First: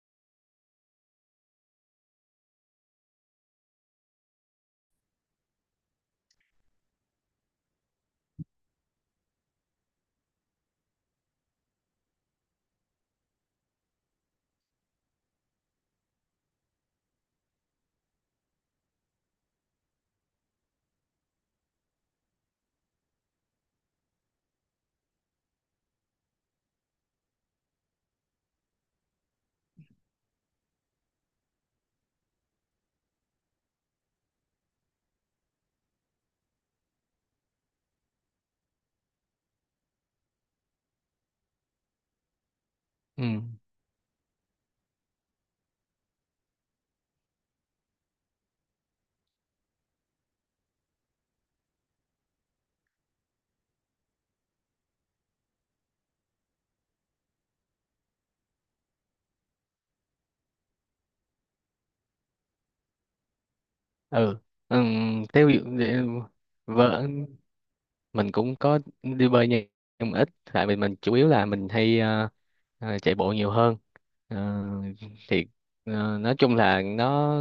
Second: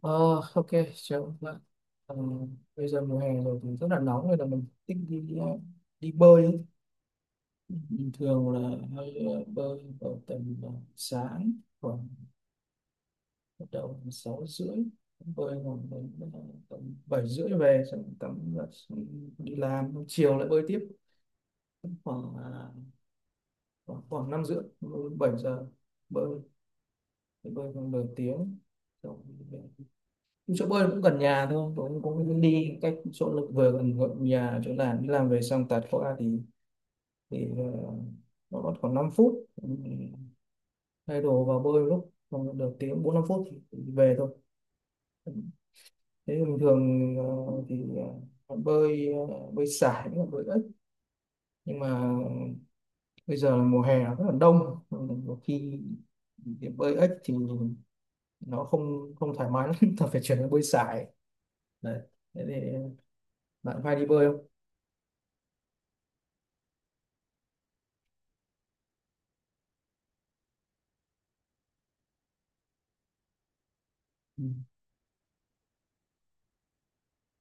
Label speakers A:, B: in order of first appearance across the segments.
A: Ờ, ok, chào vâng. Ờ, Bây giờ mùa hè rồi thì rất là nóng nên là mình thích đi bơi ấy. Bình thường là hay bơi vào tầm sáng, khoảng bắt đầu từ 6:30 bơi khoảng đến tầm 7:30 về, xong tắm giặt, xong đi làm, xong chiều lại bơi tiếp khoảng à, khoảng khoảng 5:30 bơi 7 giờ, bơi bơi khoảng nửa tiếng xong. Chỗ bơi cũng gần nhà thôi, tôi cũng cũng đi cách chỗ lực vừa gần, gần nhà, chỗ làm đi làm về xong tạt qua thì nó còn khoảng 5 phút. Ừ, thay đồ vào bơi lúc còn được tiếng bốn năm
B: ừ
A: phút thì về thôi. Thế thì bình thường, ờ, thì ờ, bơi sải với cả bơi ếch, nhưng mà bây giờ là mùa hè nó rất là đông. Đôi khi thì bơi ếch thì nó không không thoải mái lắm ta phải chuyển sang bơi sải đấy. Thế thì bạn hay đi bơi
B: ừ,
A: không?
B: ừ. theo dụ- để- Vợ mình cũng có đi bơi nhưng mà ít, tại vì mình chủ yếu là mình hay chạy bộ nhiều hơn. Ờ, thì nói chung là nó,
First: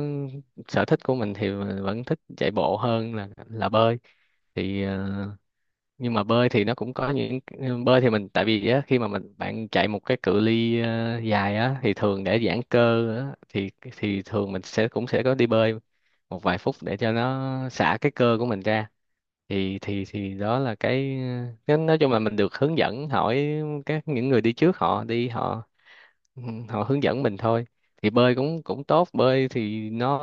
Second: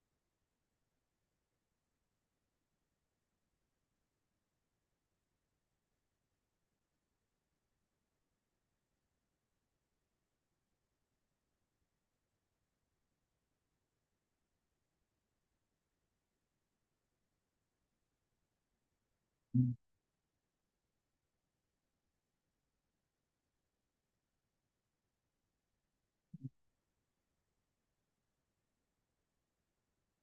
B: sở thích của mình thì vẫn thích chạy bộ hơn là bơi. thì ờ, nhưng mà bơi thì nó cũng có những, bơi thì mình tại vì á, khi mà mình bạn chạy một cái cự ly dài á thì thường để giãn cơ á, thì thường mình sẽ cũng sẽ có đi bơi một vài phút để cho nó xả cái cơ của mình ra.
A: Ừ.
B: Thì đó là cái, nói chung là mình được hướng dẫn hỏi các những người đi trước họ đi họ, ừ, họ hướng dẫn mình thôi. Thì bơi cũng cũng tốt, bơi thì nó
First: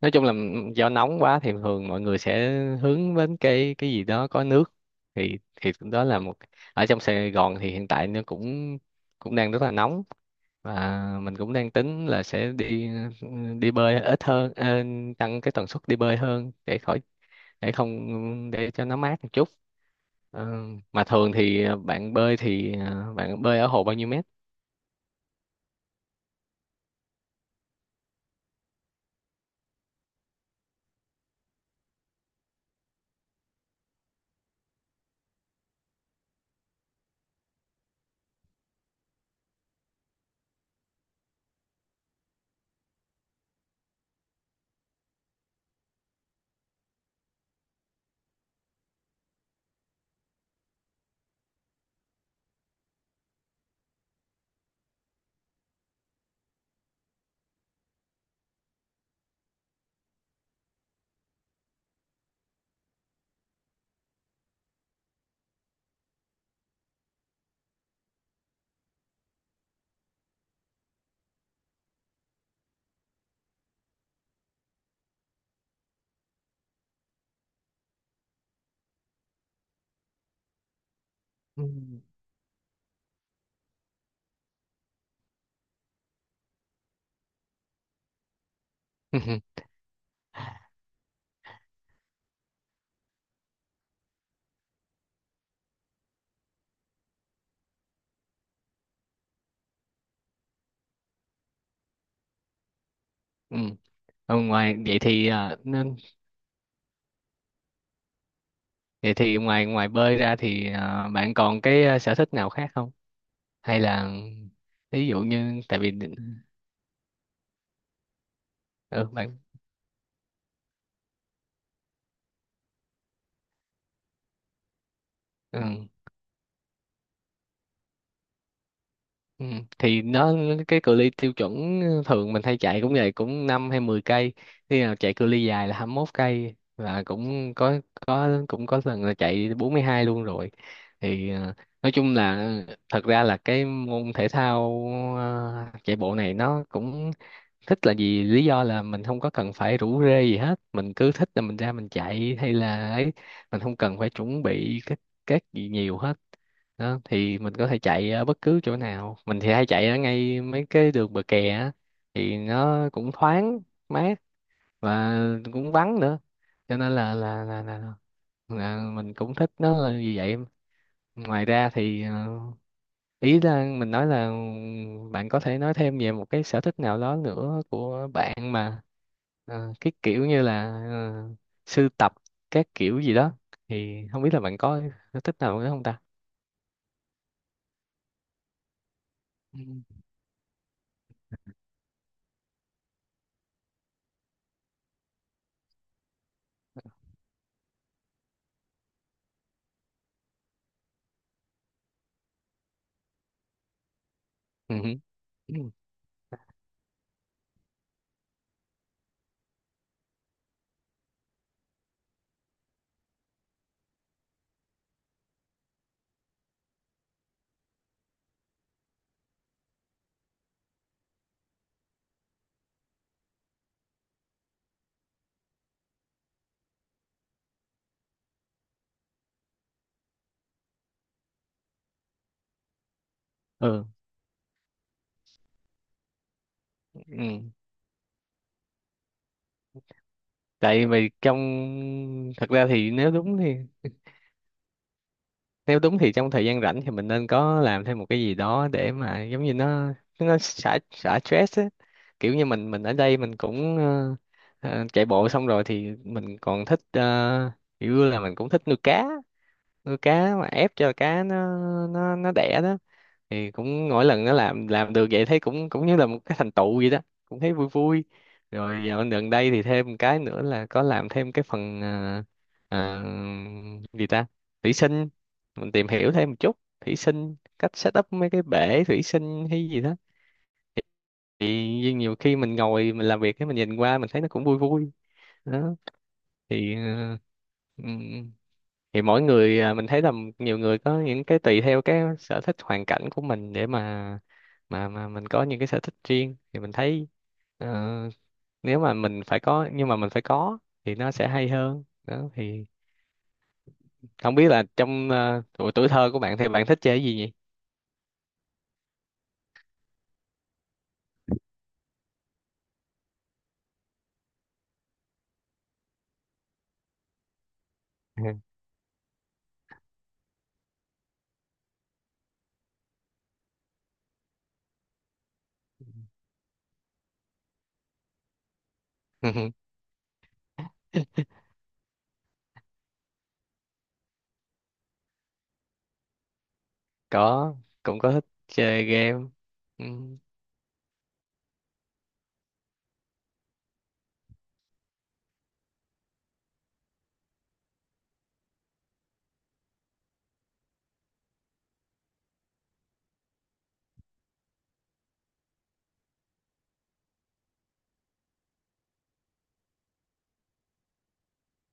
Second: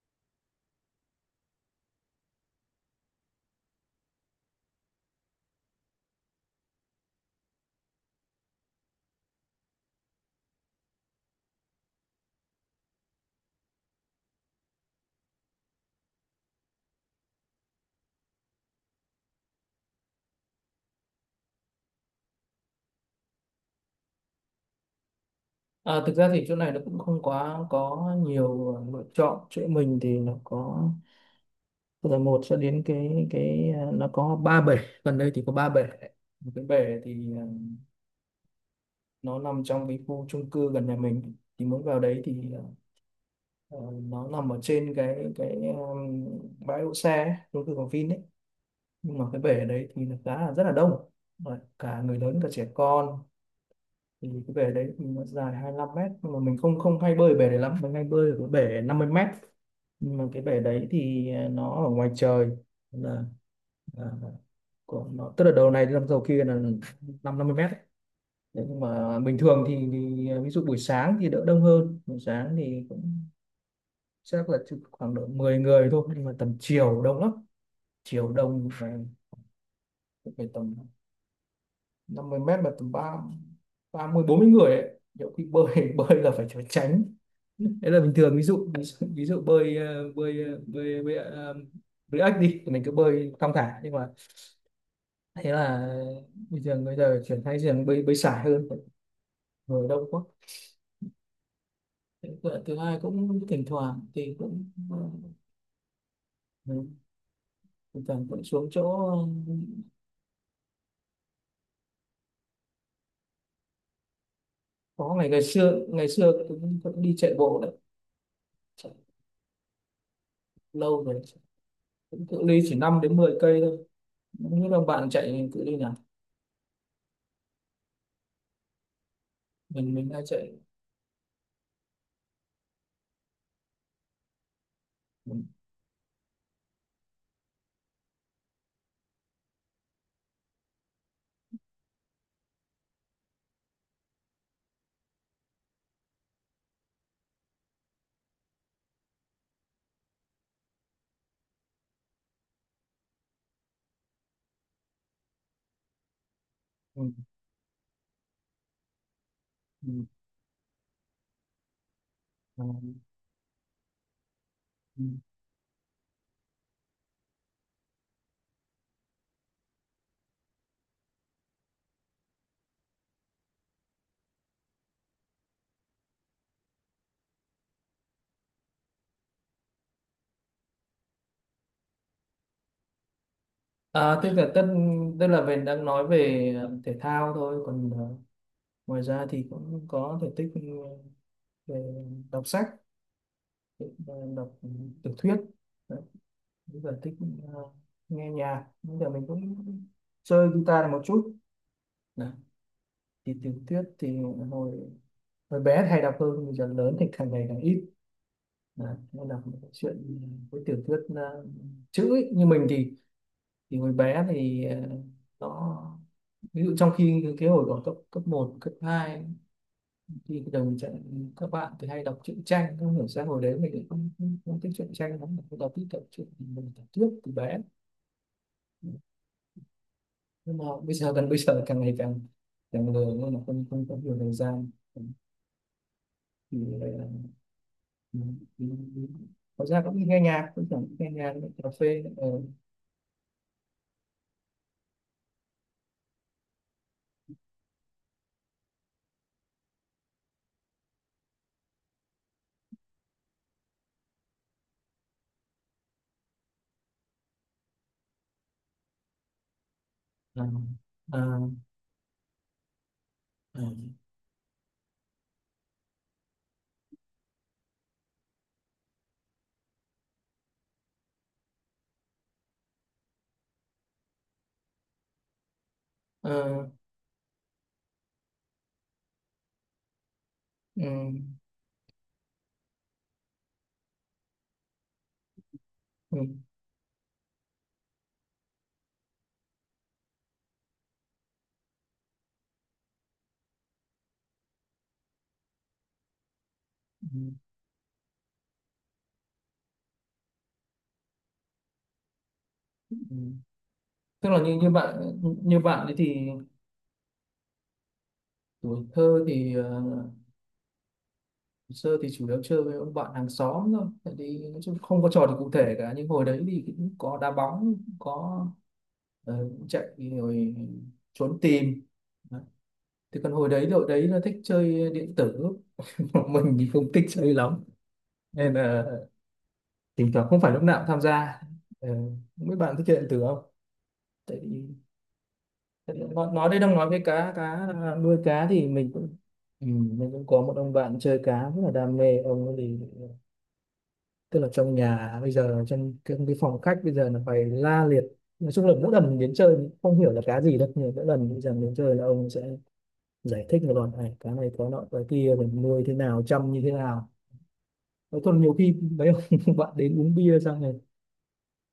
B: nói chung là do nóng quá thì thường mọi người sẽ hướng đến cái gì đó có nước. Thì đó là một, ở trong Sài Gòn thì hiện tại nó cũng cũng đang rất là nóng, và mình cũng đang tính là sẽ đi, đi bơi ít hơn, tăng cái tần suất đi bơi hơn để khỏi, để không, để cho nó mát một chút. Ờ, mà thường thì bạn bơi thì bạn bơi ở hồ bao nhiêu mét?
A: À, thực ra thì chỗ này nó cũng không quá có nhiều lựa chọn. Chỗ mình thì nó có từ là một cho đến nó có ba bể, gần đây thì có ba bể. Một cái bể thì nó nằm trong cái khu chung cư gần nhà mình, thì muốn vào đấy thì ờ, nó nằm ở trên bãi đỗ xe ấy, chung cư của Vin ấy. Nhưng mà cái bể ở đấy thì nó khá là rất là đông. Đấy, cả người lớn cả trẻ con. Thì cái bể đấy thì nó dài 25 m, nhưng mà mình không không hay bơi ở bể đấy lắm, mình hay bơi ở cái bể 50 m. Nhưng mà cái bể đấy thì nó ở ngoài trời, là, là của nó, tức là đầu này năm đầu kia là năm năm mươi mét đấy. Thế nhưng mà bình thường thì ví dụ buổi sáng thì đỡ đông hơn, buổi sáng thì cũng chắc là chỉ khoảng độ 10 người thôi, nhưng mà tầm chiều đông lắm. Chiều đông phải tầm
B: Ừ.
A: 50 m mà tầm ba ba mươi bốn mươi người ấy, nhiều khi bơi bơi là phải trốn tránh. Đấy là bình thường, ví dụ bơi ếch đi thì mình cứ bơi thong thả, nhưng mà thế là bây giờ chuyển sang giường bơi bơi sải hơn, ngồi đông quá. Thế thứ thứ hai cũng
B: Ừ.
A: thỉnh thoảng thì
B: Ờ,
A: cũng
B: ngoài vậy thì à, nên
A: ừ, thỉnh thoảng cũng xuống chỗ.
B: Vậy
A: ờ,
B: thì ngoài ngoài bơi ra thì à, bạn còn cái à, sở thích nào khác không? Hay là ví
A: có
B: dụ
A: ngày, ngày
B: như,
A: xưa
B: tại vì,
A: ngày xưa cũng đi chạy bộ đấy. Chạy
B: ừ, bạn,
A: lâu rồi, cũng cự ly chỉ 5 đến 10 cây thôi. Những đồng bạn chạy cự ly
B: ừ,
A: nào,
B: ừ,
A: mình
B: thì
A: mình hay
B: nó
A: chạy.
B: cái cự ly tiêu chuẩn thường mình hay chạy cũng vậy, cũng 5 hay 10 cây. Khi nào chạy cự
A: Ừ.
B: ly dài là 21 cây, và cũng có cũng có lần là chạy 42 luôn rồi. Thì à, nói chung là thật ra là cái môn thể thao à, chạy bộ này nó cũng thích là gì, lý do là mình không có cần phải rủ rê gì hết, mình cứ thích là mình ra mình chạy hay là ấy, mình không cần phải chuẩn bị các gì nhiều hết đó.
A: Ừ.
B: Thì mình có thể chạy ở bất cứ chỗ nào, mình thì hay chạy ở
A: Ừ.
B: ngay mấy cái đường bờ kè á, thì
A: Ừ.
B: nó cũng thoáng mát,
A: Ừ.
B: và cũng vắng nữa, cho nên là mình cũng thích nó là như vậy. Ngoài ra thì ý là mình nói là bạn có thể nói thêm về một cái sở thích nào đó nữa của bạn, mà cái kiểu như là sưu tập các kiểu gì đó. Thì
A: à,
B: không
A: tức
B: biết là
A: là
B: bạn
A: tất
B: có sở
A: tức
B: thích
A: là
B: nào
A: mình
B: nữa không
A: đang
B: ta.
A: nói về thể thao thôi, còn ngoài ra thì
B: Ừ.
A: cũng có thể tích về đọc sách, về đọc tiểu thuyết. Đấy, bây giờ thích ờ, nghe nhạc, bây giờ mình cũng chơi guitar này một chút. Đấy, thì tiểu thuyết thì hồi
B: Ừ.
A: hồi bé thì hay đọc hơn, bây giờ lớn thì càng ngày càng ít. Đấy, nên đọc một cái chuyện với tiểu thuyết chữ ấy. Như mình thì hồi bé thì nó ví dụ, trong khi cái hồi đó cấp cấp một, cấp 2 thì bây giờ mình sẽ, các bạn thì hay đọc truyện tranh, không hiểu sao hồi đấy mình cũng không thích truyện tranh lắm, mình đọc thích đọc truyện, mình đọc trước từ bé. Nhưng mà bây giờ càng ngày càng càng lười nên là không
B: Ừ.
A: không có nhiều thời gian, thì lại là
B: Ừ.
A: mình- mình- mình- có ra cũng đi nghe nhạc, cũng chẳng
B: Tại
A: nghe
B: vì
A: nhạc,
B: trong,
A: nghe cà phê
B: thật ra thì nếu đúng thì, nếu đúng thì trong thời gian rảnh thì mình nên có làm thêm một cái gì đó để mà giống như nó xả xả stress á. Kiểu như mình ở đây mình cũng chạy bộ xong rồi thì mình còn thích kiểu là mình cũng thích nuôi cá. Nuôi cá
A: à,
B: mà ép cho
A: à,
B: cá nó, nó đẻ đó, thì
A: à,
B: cũng mỗi lần nó làm được vậy thấy cũng cũng như là một cái thành tựu vậy đó, cũng thấy vui vui. Rồi dạo gần đây thì thêm một cái nữa là có làm thêm cái phần à, à, gì ta, thủy sinh. Mình tìm hiểu thêm một chút
A: ờ,
B: thủy sinh, cách set up mấy cái bể thủy sinh hay gì đó.
A: ừ,
B: Thì nhiều khi mình ngồi mình làm việc cái mình nhìn qua mình thấy nó cũng vui vui đó.
A: ừ,
B: Thì uh, thì mỗi người à, mình thấy là nhiều người có những cái tùy theo cái sở thích hoàn cảnh của mình để mà mà mình có những cái sở thích riêng thì mình thấy
A: ừ,
B: ờ, nếu mà mình phải có, nhưng mà mình phải có thì nó sẽ hay hơn đó. Thì
A: ừ. Tức
B: không
A: là
B: biết
A: như
B: là
A: như
B: trong
A: bạn, như
B: tuổi
A: bạn
B: tuổi
A: ấy
B: thơ của
A: thì
B: bạn thì bạn thích chơi cái gì nhỉ?
A: tuổi thơ thì sơ thì chủ yếu chơi với ông bạn hàng xóm thôi, tại vì nói chung không có trò gì cụ thể cả, nhưng hồi đấy thì cũng có đá bóng, cũng có cũng chạy, rồi trốn tìm. Đấy. Thì còn hồi đấy đội đấy là thích chơi điện tử Còn mình thì không thích chơi lắm, nên là thỉnh thoảng không phải lúc nào cũng tham gia. Ờ, Mấy bạn thích chơi điện tử không? Tại vì tại vì nói đây đang nói với cá
B: Có,
A: cá
B: cũng có
A: nuôi
B: thích
A: cá thì
B: chơi
A: mình cũng.
B: game.
A: Ừ,
B: Ừ.
A: mình cũng có một ông bạn chơi cá rất là đam mê, ông ấy thì tức là trong nhà bây giờ, trong cái phòng khách bây giờ là phải la liệt. Nói chung là mỗi lần mình đến chơi mình không hiểu là cá gì đâu, nhưng mỗi lần bây giờ mình đến chơi là ông sẽ giải thích một đoạn, này cá này có nọ cái kia, mình nuôi thế nào, chăm như thế nào. Nói, còn nhiều khi mấy ông bạn đến uống bia xong rồi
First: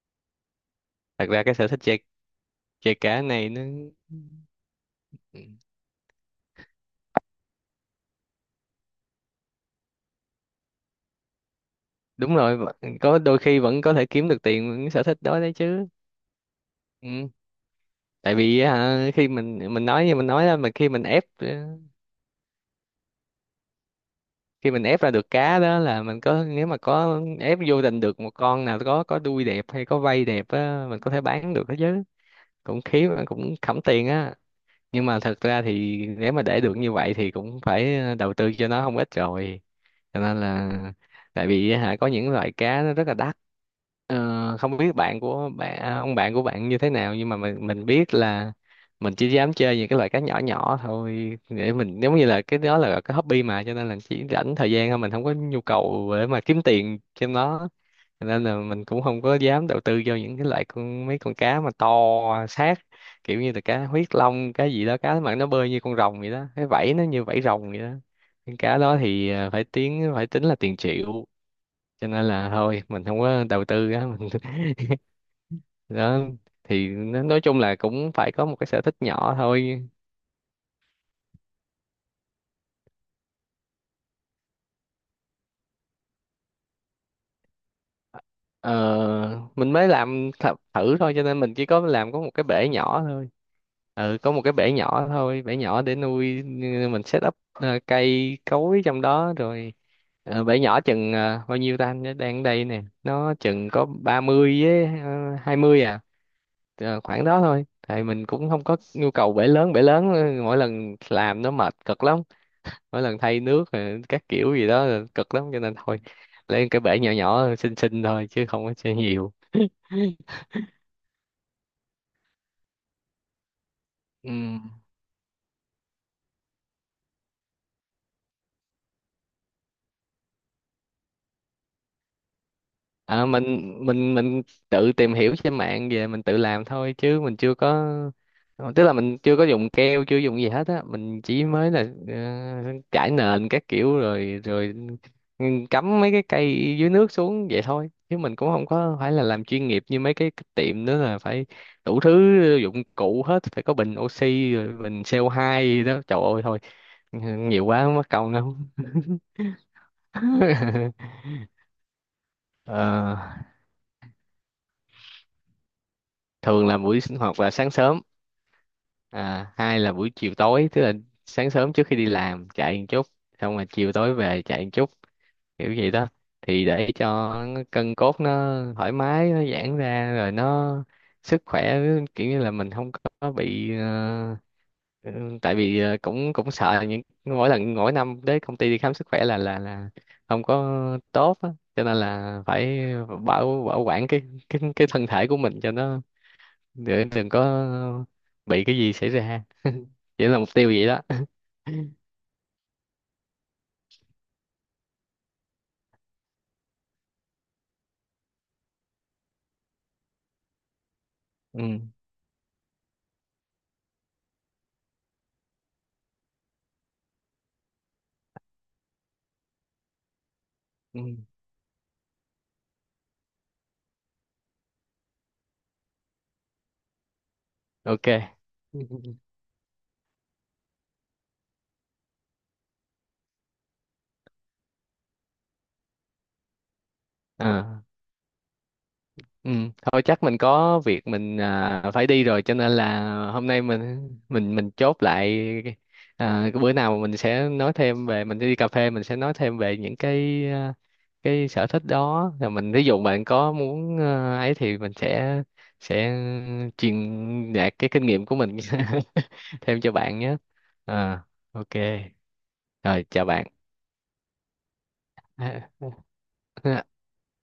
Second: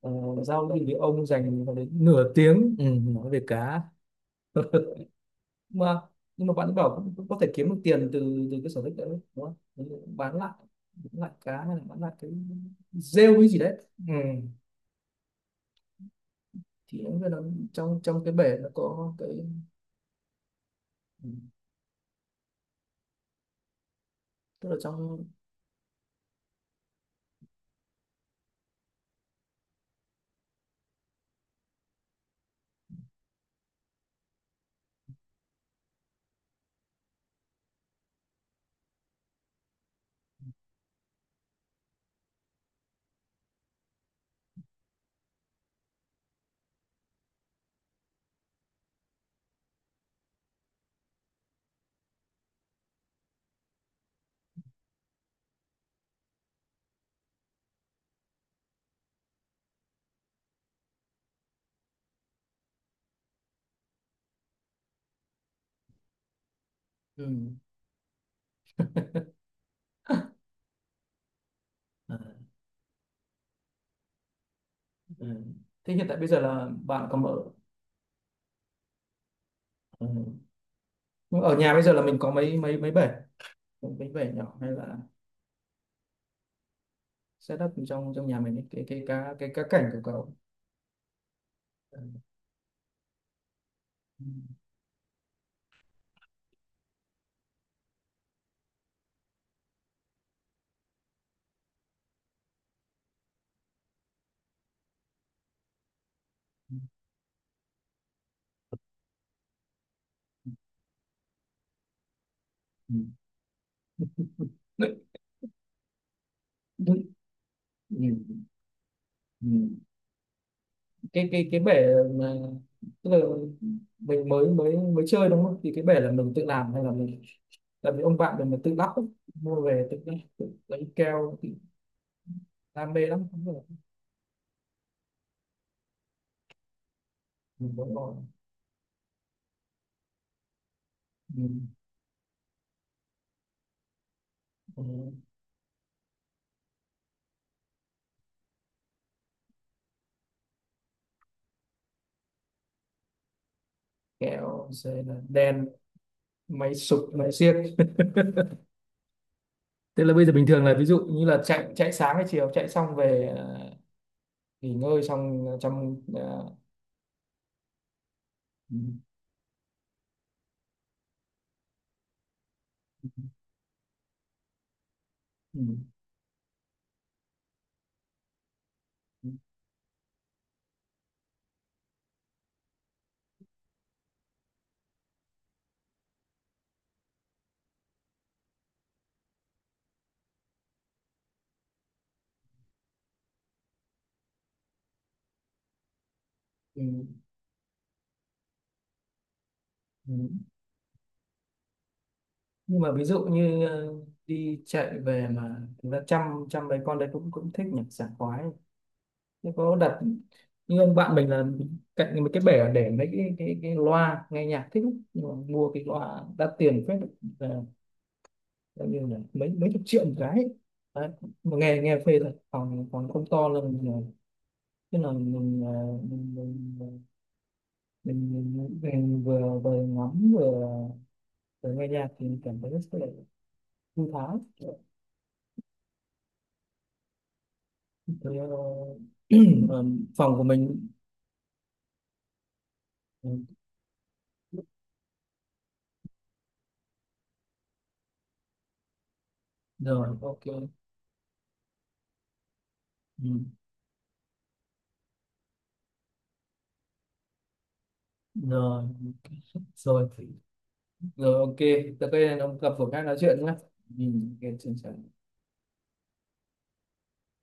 A: ờ, giao lưu thì ông
B: Thật ra cái
A: dành
B: sở thích
A: đến
B: chơi,
A: nửa tiếng, ừ,
B: chơi cá
A: nói về
B: này nó,
A: cá
B: ừ.
A: mà nhưng mà bạn ấy bảo cũng cũng có thể kiếm được tiền từ từ cái sở thích đấy, đúng không? Bán lại bán lại cá, hay là bán lại cái
B: Đúng rồi, có
A: rêu
B: đôi
A: cái gì
B: khi
A: đấy.
B: vẫn có thể
A: Ừ.
B: kiếm được tiền với cái sở thích đó đấy chứ.
A: Thì đúng là
B: Ừ.
A: nó trong trong cái
B: Tại
A: bể
B: vì
A: nó
B: hả,
A: có
B: khi
A: cái.
B: mình nói như mình nói đó, mà khi mình ép
A: Ừ, tức
B: khi
A: là
B: mình ép ra
A: trong.
B: được cá đó là mình có, nếu mà có ép vô tình được một con nào có đuôi đẹp hay có vây đẹp á, mình có thể bán được đó chứ, cũng khí cũng khẩm tiền á. Nhưng mà thật ra thì nếu mà để được như vậy thì cũng phải đầu tư cho nó không ít rồi, cho nên là, tại vì hả có những loại cá nó rất là đắt. Ờ, không biết bạn của bạn, ông bạn của bạn như thế nào, nhưng mà mình biết là mình chỉ dám chơi những cái loại cá nhỏ nhỏ thôi, để mình giống như là cái đó là cái hobby mà, cho nên là chỉ rảnh thời gian thôi, mình không có nhu cầu để mà kiếm tiền trên nó. Nên là mình cũng không có dám đầu tư vô những cái loại con, mấy con cá mà to sát, kiểu như là cá huyết long, cá gì đó, cá mà nó bơi như con rồng vậy đó, cái vảy nó như
A: Ừ.
B: vảy rồng vậy đó. Những cá đó thì à, phải tiếng phải tính là tiền triệu, cho
A: À,
B: nên là thôi mình không có đầu tư á. Mình
A: ừ. Thế hiện tại
B: đó
A: bây giờ là
B: thì
A: bạn còn ở.
B: nói chung là cũng phải có một cái sở thích nhỏ thôi.
A: Ừ. Nhưng ở nhà bây giờ là mình có mấy mấy mấy bể, mấy bể nhỏ hay là setup trong trong nhà mình ấy, cái cái cá
B: Ờ,
A: cái cá
B: mình mới
A: cảnh của
B: làm
A: cậu.
B: thử thôi, cho nên mình chỉ có làm có một cái bể nhỏ thôi, ừ,
A: Ừ.
B: có một cái bể nhỏ thôi, bể nhỏ để nuôi. Mình set up cây cối trong đó rồi. Ờ, bể nhỏ chừng bao nhiêu ta, anh nhớ đang ở đây nè, nó chừng có 30 với 20 à. Ờ, khoảng đó thôi, tại mình cũng không có nhu cầu bể lớn, bể lớn mỗi lần làm nó mệt cực lắm,
A: Ừ.
B: mỗi lần thay nước rồi các kiểu gì đó là cực lắm, cho nên thôi lấy cái
A: Ừ.
B: bể nhỏ nhỏ xinh xinh
A: Ừ.
B: thôi chứ không có chơi nhiều.
A: Ừ. Cái bể mà, tức là mình
B: Ừ.
A: mới mới mới chơi đúng không, thì cái bể là mình tự làm hay là mình là vì ông bạn mình là tự lắp ấy. Mua về tự tự lấy keo, tự đam mê
B: Ờ,
A: lắm không được.
B: mình tự tìm hiểu trên mạng về, mình tự làm thôi chứ mình chưa
A: Mình
B: có,
A: muốn
B: tức là mình chưa có dùng keo, chưa dùng gì hết á, mình chỉ mới là trải nền các kiểu rồi,
A: con
B: cắm mấy cái cây dưới nước xuống vậy thôi, chứ mình cũng không có phải là làm chuyên nghiệp như mấy cái tiệm nữa là phải đủ thứ dụng cụ hết, phải có bình oxy
A: kẹo
B: rồi
A: rồi
B: bình CO2
A: đèn,
B: gì đó, trời ơi thôi
A: máy sụp máy xiếc
B: nhiều quá mất công lắm.
A: tức là bây giờ bình thường là ví dụ như là chạy chạy sáng hay chiều, chạy xong
B: Ờ,
A: về nghỉ ngơi xong trong
B: thường là buổi sinh hoạt là sáng sớm
A: ừ,
B: à, hai là buổi chiều tối, tức là sáng sớm trước khi đi làm chạy một chút, xong rồi chiều tối về chạy một chút,
A: ừ,
B: kiểu gì đó. Thì để cho cân cốt nó thoải mái, nó giãn ra, rồi nó sức khỏe, kiểu như là mình không có bị ừ, tại vì cũng cũng sợ những, mỗi lần mỗi năm đến công ty đi khám sức khỏe là không có tốt á, cho nên là phải bảo bảo quản cái cái thân thể của mình cho nó,
A: ừ,
B: để đừng có bị cái gì xảy ra.
A: ừ.
B: Chỉ là mục tiêu vậy đó.
A: Nhưng mà ví dụ như đi chạy về mà chúng ta chăm chăm mấy con đấy, cũng cũng thích nhỉ, sảng khoái. Thế có đặt như ông bạn mình là
B: Ừ.
A: cạnh một cái bể, để mấy cái loa nghe nhạc thích lắm. Nhưng mà mua cái loa đắt tiền phết, là coi như là mấy mấy chục triệu một cái ấy.
B: Ừ.
A: Đấy. Mà nghe nghe phê thật. Phòng phòng không to, là mình tức là mình mình mình, mình,
B: Ok.
A: mình vừa vừa ngắm, vừa nghe nhạc thì mình cảm thấy rất là thư thái.
B: À.
A: Thế. Ờ,
B: Ừ,
A: ờ,
B: thôi chắc
A: phòng
B: mình
A: của
B: có
A: mình.
B: việc mình à, phải đi rồi, cho nên là
A: Ừ,
B: hôm nay mình chốt lại à, cái bữa nào mình sẽ nói thêm về, mình đi cà phê mình sẽ nói thêm về những
A: rồi, ok.
B: cái à, cái sở thích đó rồi mình, ví dụ bạn
A: Ừ,
B: có muốn à, ấy thì mình sẽ truyền đạt cái kinh nghiệm của mình
A: rồi
B: thêm cho
A: rồi.
B: bạn nhé. À,
A: Rồi, ok,
B: ok.
A: tới đây ông gặp phường khác
B: Rồi,
A: nói
B: chào
A: chuyện
B: bạn.
A: nhé. Ừ, ok, xin chào.